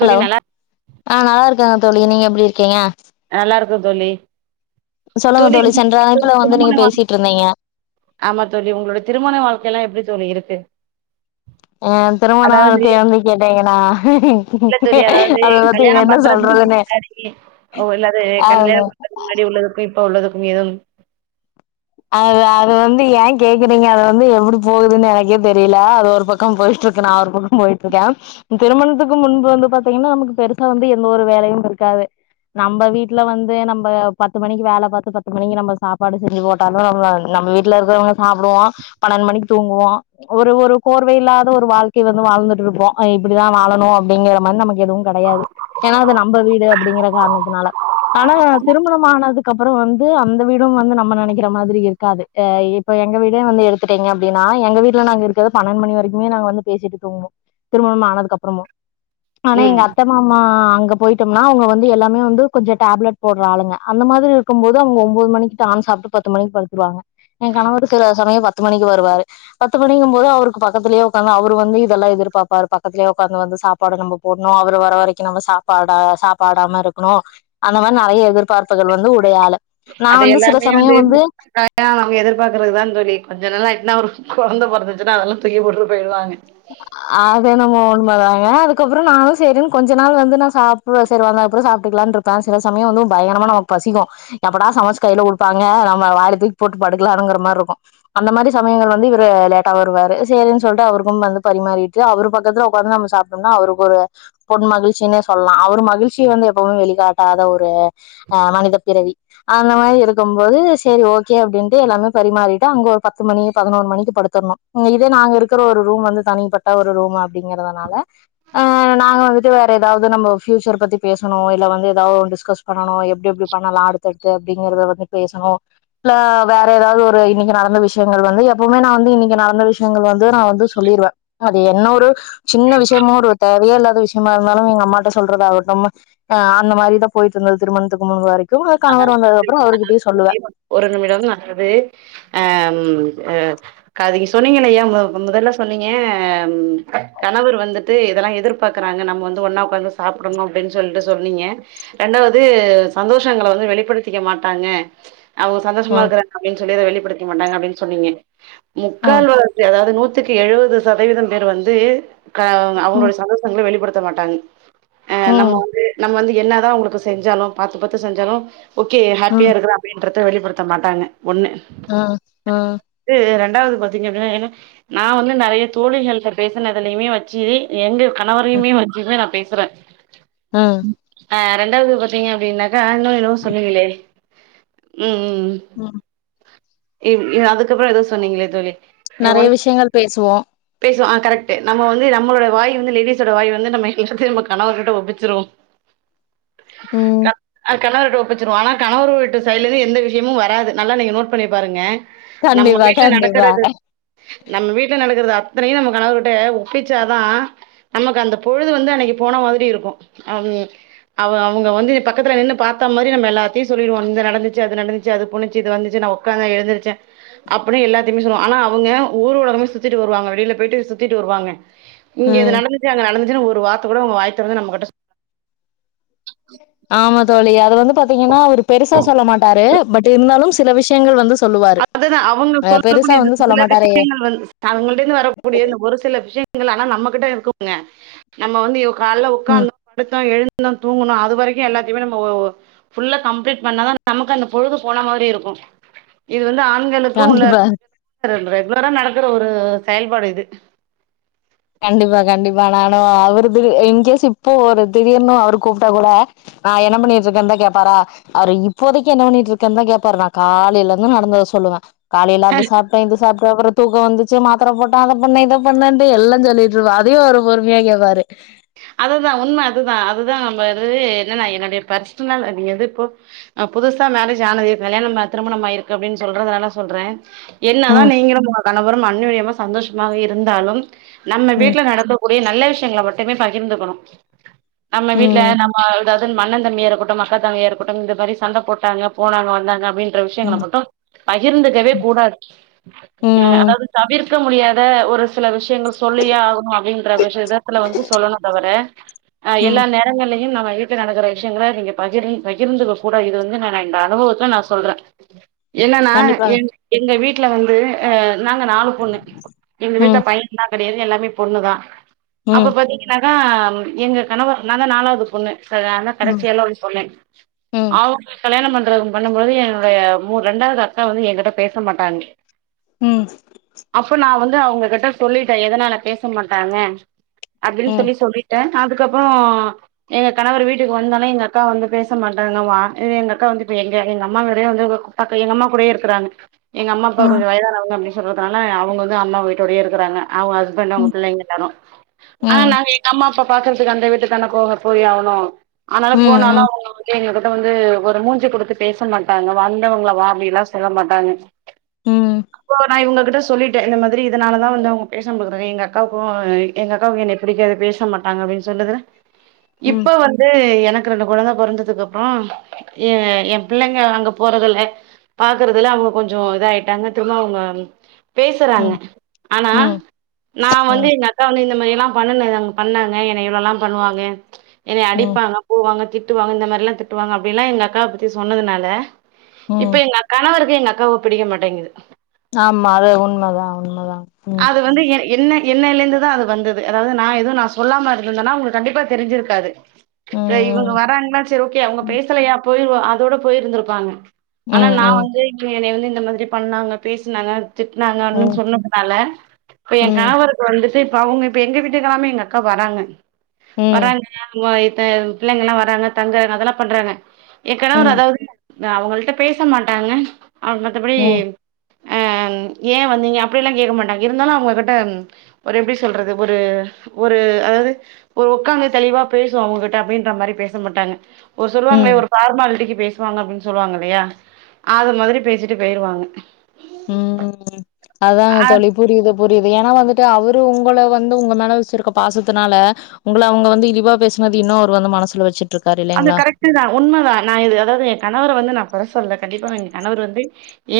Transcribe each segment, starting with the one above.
தோழி ஹலோ நல்லா ஆ நல்லா இருக்காங்க தோழி நீங்க எப்பட இருக்கீங்க நல்லா இருக்கோம் தோழி சொல்லுங்க தோழி சென்ற உங்க அழைப்புல வந்து திருமண நீங்க பேசிட்டு வாழ்க்கை இருந்தீங்க ஆமா தோழி உங்களோட திருமண வாழ்க்கை எல்லா எப்டி தோழி இருக்கு [unintelligible] ஹ திருமண அதாவது வாழ்க்கை அப்டினு கேட்டீங்கன்னா இல்ல தோழி அதாவது அத பத்தி கல்யாணம் என்ன பண்றதுக்கு சொல்றதுன்னு முன்னாடி உள்ளது அது கல்யாணம் பண்றது முன்னாடி உள்ளதுக்கும் இப்ப உள்ளதுக்கும் மீதும் அ அது வந்து ஏன் கேக்குறீங்க அது வந்து எப்டி போகுதுன்னு எனக்கே தெரியல அது ஒரு பக்கம் போயிட்டு இருக்கு நா ஒரு பக்கம் போயிட்டு இருக்கேன் திருமணத்துக்கு முன்பு வந்து பாத்தீங்கன்னா நமக்கு பெருசா வந்து எந்த ஒரு வேலயும் இருக்காது நம்ம வீட்டுல வந்து நம்ம பத்து மணிக்கு வேல பார்த்து பத்து மணிக்கு நம்ம சாப்பாடு செஞ்சு போட்டோம் நம் நம்ம வீட்டுல இருக்கிறத சாப்பிடுவோம் பணன்டுமணிக்கு தூங்குவோம் ஒரு ஒரு கோர்வை இல்லாத ஒரு வாழ்க்கை வந்து வாழ்ந்துட்டு இருப்போம் இப்டிதான் வாழணும் அப்டிங்கற மாரி நமக்கு எதும் கெடையாது ஏன்னா அது நம்ம வீடு அப்டிங்கிற காரணத்தினால ஆனா திருமணம் ஆனதுக்கு அப்பறம் வந்து அந்த வீடு வந்து நம்ம நினைக்கிறோ இருக்கிற மாரி இருக்காது ஹ இப்போ எங்க வீடே வந்து எடுதுட்டீங்க அப்டின்னா எங்க வீட்டுல நாங்க இருக்கறது பன்னண்டு மணி வரைக்குமே நாங்க வந்து பேசிட்டு தூங்குவோம் திருமணமா ஆனதுக்கு அப்பறமும் ஆனா எங்க ம் அத்த மாமா அங்க போயிட்டோம்னா அவங்க வந்து எல்லாமே வந்து கொஞ்சம் டேப்லெட் போற ஆளுங்க அந்த மாரி இருக்கும் போதுங்க ஒன்பது மணிக்கு டான் சாப்பிட்டு பத்து மணிக்கு படுத்துருவாங்க என் கணவ சில சமயம் பத்து மணிக்கு வருவாரு பத்து மணிக்கும் போது அவருக்கு பக்கத்துலேயே உட்காந்து அவரு வந்து இதெல்லாம் எதிர்பார்ப்பாரு பக்கத்திலயே உட்காந்து வந்து சாப்பாடு நம்ம போடணும் அவர் வர வரைக்கும் நம்ம சாப்பாட சாப்பாடாம இருக்கணும் அந்த மாதிரி நெறய எதிர்பார்ப்புகள் வந்து [inaudible] நான் வந்து சில ச அங்க அத எதிர்பார்க்கறது தா தோழி கொஞ்சம் நல்லா ஒரு குழந்த பொறந்துச்சுனா அதல்லாம் தூக்கி போட்டு போயிரூவாங்க ங்க அதுக்கப்பறம் நானும் செரின்னு கொஞ்ச நாள் வந்து நான சாப்ப செரி வந்தது அப்பறம் சாப்பிட்டுக்கலாம்னு இருப்பேன் சில சமயம் வந்து பயங்கரமா நமக்கு பசிக்கும் எப்டா சமைச்ச கையில கொடுப்பாங்க நம்ம வாரி தூக்கி போட்டு படுக்கலானனுங்கிற மாரி இருக்கும் அந்த மாதிரி சமயங்கள் வந்து இரு லேட்டா வருவாரு சரின்னு சொல்லிட்டு அவருக்கும் வந்து பரிமாறிட்டு அவருக்கு ஒரு பொன்மகிழ்ச்சி சொல்லலாம் அவ மகிழ்ச்சிய வந்து எப்வும வெளிகாட்டாத ஒரு மனித பிறவி அந்த மாரி இருக்கும் போது சரி ஓகே அப்டின்ட்டு எல்லாமே பரிமாறிட்டு அங்க ஒரு பத்து மணி பதினொரு மணிக்கு படுத்தரனும் இதே நாங்க இருக்கிற ஒரு ரூம் வந்து தனிப்பட்ட ஒரு ரூம் அப்டிங்கறதுனால அ நாங்க வந்துட்டு வேற எதாவது நம்ம ஃபியூச்சர் பத்தி பேசணும் இல்ல வந்து எதாவது டிஸ்கஸ் பண்ணணும் எப்டி எப்டி பண்ணலாம் அடுத்துடுத்து அப்டிங்கறத வந்து பேசணும் இல்ல வேற எதாவது ஒரு இன்னைக்கு நடந்த விஷயங்கள் வந்து எப்பவுமே நான் வந்து இன்னைக்கு நடந்த விஷயங்கள் வந்து நான வந்து சொல்லிருவேன் அது என்ன ஒரு சின்ன விஷயமோ ஒரு தேவைய இல்லாத விஷயமா இருந்தாலும் எங்க அம்மாகிட்ட சொல்றது ஆகட்டும் அஹ் அந்த மாரிதான் போயிட்டு இருந்தது திருமணத்துக்கு முன்பு வரைக்கும் அத அத ஒரு நிமிடம் நல்லது அஹங்க சொன்னீங்க இல்லையா முதல்ல சொன்னீங்க கணவர் வந்துட்டு இததெல்லாம் எதிர்பார்க்குறாங்க நம்ம வந்து ஒன்னா உக்க்காந்து சாப்பிடணும் அப்படின்னு சொல்லிட்டு சொன்னீங்க ரெண்டாவது சந்தோஷ் ஸ்டங்களவந்து வெளிப்படுத்திக்க மாட்டாங்க அவங்க சந்தோஷமா ம் இருக்காங்க அப்பின்னு சொல்லிற வேலி படிக்க மாட்டாங்க அப்புடின்னு சொன்னீங்க ம் முக்கால் வளர்ச்சி அதாவது நூத் த்துக்கு எழுபது சதவீதம் பேர் வந்து க்க ம் அவங்களுடைய சந்தோசங்களை வெளிப்படுத்த த்தமாட்டாங் ஆஹ் நம்ம ம் வந்து நம்ம வந்து என்ன தான் உங்களுக்கு செஞ்சாலும் பாத்து பாத் செஞ்சாலும் ஓகே ஹப்பியா ம் இருக்கிற அப்டின்ற வெளிப்படுத்த மாட்டாங்க ஒண்ணு ம் ம் த்ரெண் இரண்டாவது பாத்தீங்கப்ப நான் வந்து நிறைய தோழிகள் கிட்ட பேசினதுலுமே வச்சு எங்க கணவரையுமே வச்சுமே ந பேஸ் ம் [inaudible] ஆஹ் ரெண்டாவது பாத்தீங்க அப்படின்னா ஆஹ இன்னும் இது சொல்லவில்லை உம் உஹம் ம் ஏ ஏஅதுக்கப்புறோ ஏதோ சொன்னீங்களே தோழி நெறைய ஒன் விஷயங்கள் பேசுவோம் பேசுவோ ஆ கரெக்ட் நம்ம வந்து நம்மளோட வாய் வந்து லேடிஸோட வாய் வந்து நம்ம எல்லாத்தையும் நம்ம கணவர்கிட்ட ஒப்பிச்சிருவோம் ம் [unintelligible] ஆ கணவரட்ட ஒப்பச்சுருவோம் ஆனால் கணவர்வூட்டு சைடுலேந்து எந்த விஷயமும் வராது நல்ல நீங்க நோட்பண்ணி பாருங்க நம்ம கண்டிப்பா வீட்டுல கண்டிப்பா நடக்கறிறது நம்ம வீட்டுல நடக்கறது அ அத்தனையும்கணவுர்கிட்ட ஒப்புச்சாதான் நமக்கு அந்த பொழுது வந்து அன்னைக்கு போன மாதிரி இருக்கும் அவங்க வந்து இப்ப பக்கத்துல நின்று பார்த்த மாரி நம்ம எல்லாத்தையும் சொல்லிடுவோம் இந்த நடந்துச்சு அது நடந்துச்சு அது போனுச்சி இது வந்துச்சு நான் உக்காரே எழுதுருச்ச அப்படின்னு எல்லாத்துமே சொல்லுவா ஆனா அவங்க ஊர் உலகமே சுத்திட்டு வருவாங்க வெளியில போயிட்டு சுத்திட்டு வருவாங்க இங்க ம் இது நடந்துச்சு அங்க நடந்து ஒரு வார்த்தை கூட உங்க வாய தொறந்து நம்ம கிட்ட சொல் ஆமா அத வந்து பாத்தீங்கன்னா அவ பெருசா சொல்ல மாட்டாரு பட் இருந்தாலும் சில விஷயங்கள் வந்து சொல்லுவாரு அதுதான் அவங்க அ பெருசா சொல்லக்கூடிய வந்து சொல்ல சில மாட்டாரு விஷயங்கள் வந்து அவங்கள்டே இருந்து வரக்கூடிய ஒரு சில விஷயங்கள் நம்மகிட்ட இருக்குங்க நம்ம வந்து கால்ல ம் உட்கார்ந்த பாத்தோம் எழுந்து தூங்குணும் அது வரைக்கும் எல்லாத்தையுமே நம்ம புல்ல கம்ப்ளீட் பண்ணாதான் நமக்கு அந்த பொழுது போன மாதிரி இருக்கும் இது வந்து ஆண்களுக்கும் உள்ள கண்டிப்பா பெண்களுக்கும் ரெகுலரா நடக்கற ஒரு செயல்பாடு இது கண்டிப்பா கண்டிப்பா நானும் அவருக்கு இன்கேஸ் இப்போ ஒரு திடீர்னு அவரு கூப்பிட்டா கூட நான் என்ன பண்ணிட்டு இருக்கேனு தான் கேப்பாரு அவரு இப்போதைக்கு என்ன பண்ணிட்டு இருக்கேன்னு தான் கேப்பாரு நான் காலையில இருந்து நடந்தத சொல்லுவேன் காலையில அது சாப்பிட்டேன் இது சாப்பிட்டேன் அப்புற தூக்க வந்து மாத்திர போட்டேன் அத பண்ண இத பண்ணேன் எல்லத்தை சொல்லிடுவேன் அதையும் அவரு பொறுமையா கேப்பாரு அதுதான் உண்ம அதுதான் அதுதான் நம்ம எது என்னன்னா என்னுடைய பர்சனலல் நீங்க எது இப்போ புதுசா மேரேஜ் ஆனது கல்யாணம் திருமணமிருக்கு அப்படின்னு சொல்றதுனால சொல்றேன் என்னாதான் ம் நீங்க மா கணவரும் அண்ணுழியமா சந்தோஷமாக இருந்தாலும் நம்ம ம் வீட்டுல நடக்ககூடிய நல்ல விஷயம் எங்கள மட்டுமே பகிர்ந்துக்கணும் நம்ம வீட்டு்ல ம் நம்ம ஏதாவுது நம்மண்ண தம்பியா இருக்கட்டும் மக்கத்தங்கயா இருக்கட்டும் இந்த மாதிரி சண்ட போட்டாங்க போனாங்க வந்தாங்க அப்புடின்னு விஷயங்கள ம் மட்டும் பகிர்ந்துக்கவே கூடாது ம் அதாவது தவிர் தவிர்க்க முடியாத ஒரு சில விஷயங்கள் சொல்லியே ஆகணும் அப்படின்ற விஷதத்துல வந்து சொல்லணும் தவிர ஆஹ் ம் எல்லா நேரங்களலையும் நம்ம வீட்ல நடக்கிற விஷயங்கள நீங்க பகிர் பகிர்ந்துக்க கூட இது வந்து நான் இந்த அனுபவத்தை நான் சொல்றேன் என்னன்னா கண்டிப்பா எ எங்க வீட்டு வீட்ல வந்து நாங்க நாலு பொண்ணு எங்க வீட்ல ம் பையன் லாம் கிடையாது எல்லாம் பொண்ணுதான் அப்ப ம் பாத்தீங்கன ஆன எங்கள் கணவர் தான் நாலாவது பொண்ணு ம் கடைச்சிய எல்லாம் சொன்னேன் ம் அவங்க கல்யாணம் ப பண்ணும்பழுது என்னுடைய மூ ரெண்டாவது அக்கா வந்து என்கிட்ட பேச மாட்டாங்க உம் அவுங்ககிட்ட சொல்லிட்டேன் எதனால பேச மாட்டாங்க அப்டின்னு ம் சொல்லி சொல்லிட்டன் அதுக்கப்புறம் எங்க கணவர் வீட்டுக்கு வந்தொனயே எங்க அக்கா வந்து பேச மாட்டாங்கம எங்க அக்கா வந்து இப்ப எங்க எங்க அம்மா கூடயே இருக்குறாங்க எங்க அம்மாப்பா ம் கொஞ்சோ வயதானவங்க அப்பனு சொல்றதுனால அவங்க வந்து அம்மா வீட்டோடயே இருக்குறாங்க அவங்க ஹஸ்பண்ட் அவங்க ம் புள்ளங்க எல்லாரும் ஆ ம் நாங்க எங்க அம்மா இப்ப பாக்குறதுக்கு அந்த வீட்டுக்குதானே போய் ஆகணும் ம் ஆனாலு போனாலும் ம் அவங்க எங்க வந்து ஒரு மூஞ்சி குடுத்து பேச மாட்டாங்க வந்தவங்கள வா அப்டினுலாம்சொல்ல மாட்டாங்க ம் அப்போ நான் இவங்க சொல்லிட்டே இந்த மாதிரி இதனால தான் வந்து அவங்க பேசமாற்றாங்க எங்க அக்காவுக்கும் எங்க அக்க எங்கக்காகு என்ன புடிக்காது பேச மாட்டாங்க அப்டின்னு சொல்லது ம் இப்ப வந்து எனக்க எனக்கு ரெண்டு கெழந்த பொறந்ததுக்கு அப்ரோம் என் புள்ளைங்க அங்க போறதுல்ல பாக்குறதுல்ல அவங்க கொஞ்சம் இதயிட்டாங்க திரும்ப அவங்க பேசுறாங்க ம் ஆனா ம் நான் வந்து எங்க அக்கா வந்து ல்லாம் பண்ணு அங்க பண்ணாங்க ஏன்ன இவ்வளோ எல்லாம் பண்ணுவாங்க என்ன ம் அடிப்பாங்க போவாங்க திட்டுவாங்க இந்த மாதிரிலாம் திட்டுவாங்க அப்டிலாம் எங்க்காவ பத்தி சொன்னதுனால இப்ப ம் எங்க கணவர் எநகஅக்காவை பிடிக்க மாட்டேங்குது ஆமா அது உண்மதான் உண்மதான் ம் அது வந்து என்ன என்ன இல இருந்துதான் அது வந்தது அதாவது நான் எதுவும் நான் சொல்லாம இருந்ததுன்னா உங்களுக்கு கண்டிப்பா தெரிஞ்சிருக்காது இவங்க ம் வராங்கன்னா செரி ஓகே அவங்க ம் பேசலயா போயி அதோட போயிருந்திருப்பாங்க ம் ஆனா ம் நான் ம் வந்து என்னய வந்து இந்த மாதிரி பண்ணாங்க பேசினாங்க திட்னாங்க அன்னு ம் சொன்ன இப்ப என் ம் கன்வக்கு வந்து சரி இப்ப அவங்க இப்ப எங்க வீட்டுக்கெல்லாம எங்க அக்கா வராங்க ம் வராங்க பிள்ளைங்க எல்லாம வராங்க தங்குறாங்க அதலாம் பண்றாங்க எகணவர் ம் அதாவது அவங்கள்ட்ட பேச மாட்டாங்க அவங்க மத்தபடி அ ஏன் வந்தீங்க அப்படி எல்லாம் கேட்க மாட்டாங்க இருந்தாலும் அவங்ககிட்ட ஒரு எப்படி சொல்றது ஒரு ஒரு அதாவது ஒரு உட்காந்து தெளிவா பேசும் அவங்ககிட்ட அப்படின்ற மாதிரி பேச மாட்டாங்க ஒரு சொல்லுவாங்களே ம் ஒரு பார்மாலிட்டிக்கு பேசுவாங்க அப்படின்னு சொல்லுவாங்க இல்லையா அது மாதிரி பேசிட்டு போயிருவாங்க உஹம் அதான் அ தொலைபூரிதல் புரியுது ஏன்னா வந்துட்டு அவரு உங்களை வந்து உங்க மேல வச்சிருக்க பாசத்தனால உங்களை அவங்க வந்து இழிவா பேசினது இன்னும் அவரு வந்து மனசல வச்சுட்டு இருக்காரு அது இல்லைங்களா கரெக்டு தான் உண்மைதான் நான் இது அதாவது என் கணவர வந்து நான் கொர சொல்ல கண்டிப்பா எங்க கணவர் வந்து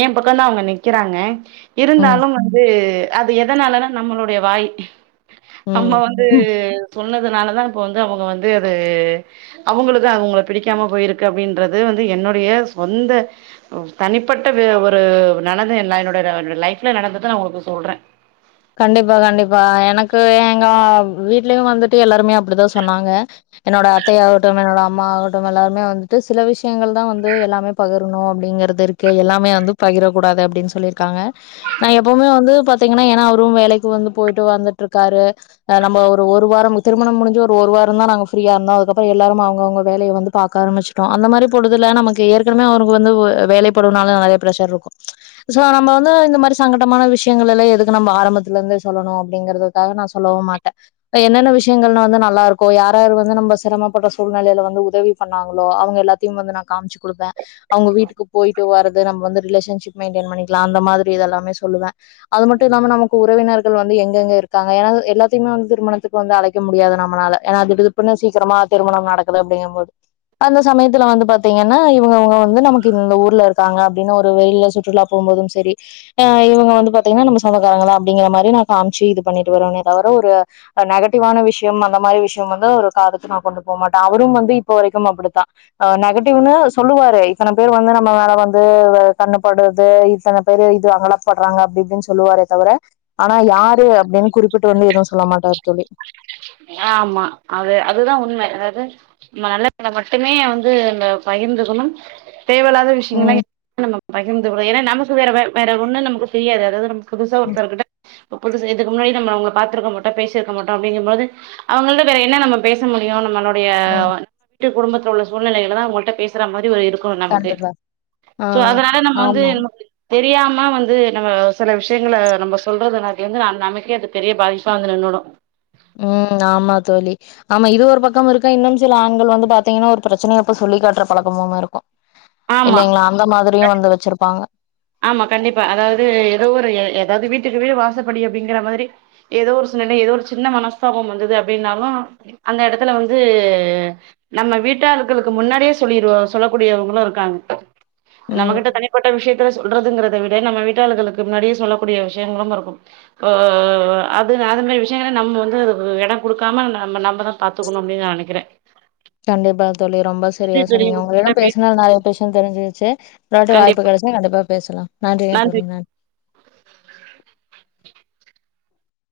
என்பக்கம்தான் அவங்க நிக்கிறாங்க ம் இருந்தாலும் வந்து அது எதனாலனா நம்மளுடைய வாய் அம்மா வந்து ம் சொன்னதுனாலதான் இப்ப வந்து அவங்க வந்து அது அவங்களுக்கு அதுவுங்க பிடிக்காம போயிருக்கு அப்படின்றது வந்து என்னுடைய சொந்த தனிப்பட்ட ஒரு நடதை என்னாது என்னுடைய லைஃப்ல நடந்தது நான் உங்களுக்கு சொல்றேன் கண்டிப்பா கண்டிப்பா எனக்கு எங்க வீடலயும் வந்துட்டு எல்லாருமே அப்படிதான் சொன்னாங்க என்னோட அத்தையாகட்டும் என்னோட அம்மாகட்டும் எல்லாருமே வந்துட்டு சில விஷயங்கள் தான் வந்து எல்லாமே பகிரணும் அப்படிங்கறிறது இருக்கு எல்லாமே வந்து பகிரக்கூடாது அப்படின்னு சொல்லிருக்காங்க நான் எப்பவுமே வந்து பாத்தீங்கன்னா ஏன்னா வேலைக்கு வந்து போயிட்டு வந்து இருக்காரு நம்ம ஒரு வாரம் திருமணம் முடிஞ்ச ஒரு ஒரு வாரம் தான் இருந்தோம் அதுக்கறம் எல்லும் அவங்கங்க வேலைய வந்து பா ஆரம்பிச்சோம் அந்த மாதிரி பொதுல நமக்கு ஏனவே அவந்து வேலைடுலர் இருக்கும் வ மாரி சங்கமான விஷயங்கள எ நா சிரத்துல இருந்து சொல்லணும் அப்படிங்கறிறதுக்காக நான் சொல்லவும் மாட்டேன் என்னென்ன விஷயங்கள் வந்து நல்லா இருக்கும் ய யும் வந்து நம்ம சிரமப்பட்ட சூழ்நிலையில வந்து உதவி பண்ணாங்களோ அவங்க எல்லாத்தையும் வந்து நான் காமிச்சு கொடுப்பேன் அவங்க வீட்டுக்கு போயிட்டு வறது நம்ம வந்து ரிலேஷன்ஷிப் மெயின்டென் பண்ணிக்கலாம் அந்த மாதிரி இதெல்லாமே சொல்லுவேன் அது மட்டும் இல்லாம நமக்கு உறவினர்கள் வந்து எங்க எங்க இருக்காங்க ஏன்னா எல்லாத்துமே திருமணத்துக்கு வந்து அழைக்க முடியாது நம்மனால ஏா அ இின் சீக்கிரமா திருமணம் நடக்குது அப்படிங்கும் போது அந்த சமயத்துல வந்து பாத்தீங்கன்னா இங்கங்க வந்து நமக்கு ஊர்ல இருக்காங்க அப்படின்னு ஒரு வெியில சுற்றுலா போகும் போதும் சரிஹ் இவங்க வந்து பாத்தீங்கன்னா நம்ம சொந்தக்காரங்கள அப்படிங்கிற மாதிரி ந காமிச்சு இது பண்ணிட்டு வருரனே தவிர ஒரு நெகட்டிவான விஷயம் அந்த மாதிரி விஷயம் வந்து ஒரு காதத்துக்கு நான் கொண்டு போக மாட்டேன் அவரும் வந்து இப்ப வரைக்கும் அப்படித்தான் அஹ் நெகட்டிவ்ன்னனு சொல்லுவாரு இத்தனை பேர் வந்து நம்ம மேல வந்து கண்ணுப்படுறது இத்தனை பேரு இது அங்காப்படுறாங்க அப்படி இப்படின்னு சொல்லுவாாரே தவிர ஆனா யாரு அப்படின்னு குறிப்பிட்டு வந்து எதுவும் சொல்ல மாட்டார் தோழி ஆமா அது அதுதான் உண்மை அதாவது ந நல்ல பலை மட்டுமே வந்து இந்த பகிர்ந்துக்கணும் தேவலாத ம் விஷயங்கள் நம்ம பகிர்ந்து ஏன்னா நமக்கு வேற வேற ஒண்ணு நமக்கு தெரியாது அதாவது நமக்கு புதுசா ம் ஒருத்த கிட்ட புதுக்கு முன்னாடி நம்மங்க பாத்துக்கட்டம் பேசிருக்க மாட்டோ அப்படிங்கும்போது அவங்கள்ட வேற என்ன நம்ம பேச முடியும் நம்மளோட ம் அப்படிய குடும்பத்துல உள்ள சூழ்நிலைகளாத தான் அவர்கள் டா பேசுற மாதிரி ஒரு இருக்கணும் நமக்கு கண்டிப்பா ஆ சோ அதனால நம்ம வந்து ஆமா தெரியாம வந்து நம்ம சில விஷயங்களை நம்ம சொல்றதுன வந்து நான் நமக்கே அது பெரிய பாதிப்பா வந்து நின்ணுடும் ம் ஆமா தோழி ஆமா இது ஒரு பக்கம் இருக்கா இன்னும் சில ஆண்கள் வந்து பாத்தீங்கன்னா ஒரு பிரச்சனைய எப்ப சொல்லி காட்டுற பழக்கமுமே இருக்கும் ஆமா இல்லைங்களா அந்த மாதிரியும் வந்து வச்சிருப்பாங்க ஆமா கண்டிப்பா அதாவது ஏதோ ஒரு ஏதாவது வீட்டுக்கு வீடு வாசப்படி அப்படிங்கிற மாதிரி ஏதோ ஒரு சுழ்நிலை ஏதோ ஒரு சின்ன மனஸ்தாபம் வந்தது அப்படின்னாலும் அந்த இடத்துல வந்து நம்ம வீட்டாக்களுக்கு முன்னாடியே சொல்லிருவ சொல்லக்கூடியவங்களும் இருக்காங்க ம் நமகிட்ட தனி பட்ட விஷயத்த சொல்றதுங்கிறத விட நம்ம வீட்டாள்களுக்கு முன்னாடியே சொல்லக்கூடிய விஷயங்களும் இருக்கும் அஹ அது அது மாதிரி விஷயங்கள நம்ம வந்து அது இடம் கொடுக்காம நம்ம நம்மதான் பாத்துக்கணும் அப்படின்னு நான் நினக்கிறேன் கண்டிப்பா தோலி ரொம்ப செரியா சொன்னிங்க உங்ககிட்ட உங்களிடம் பேச பேசுனா நெறைய விஷயம் தெரிஞ்சுருச்சு ஒரு வாட்டி வாய்பு கண்டிப்பா கிடச்சா கண்டிபா பேசலாம் நன்றிங்க நன்றி தொழிநா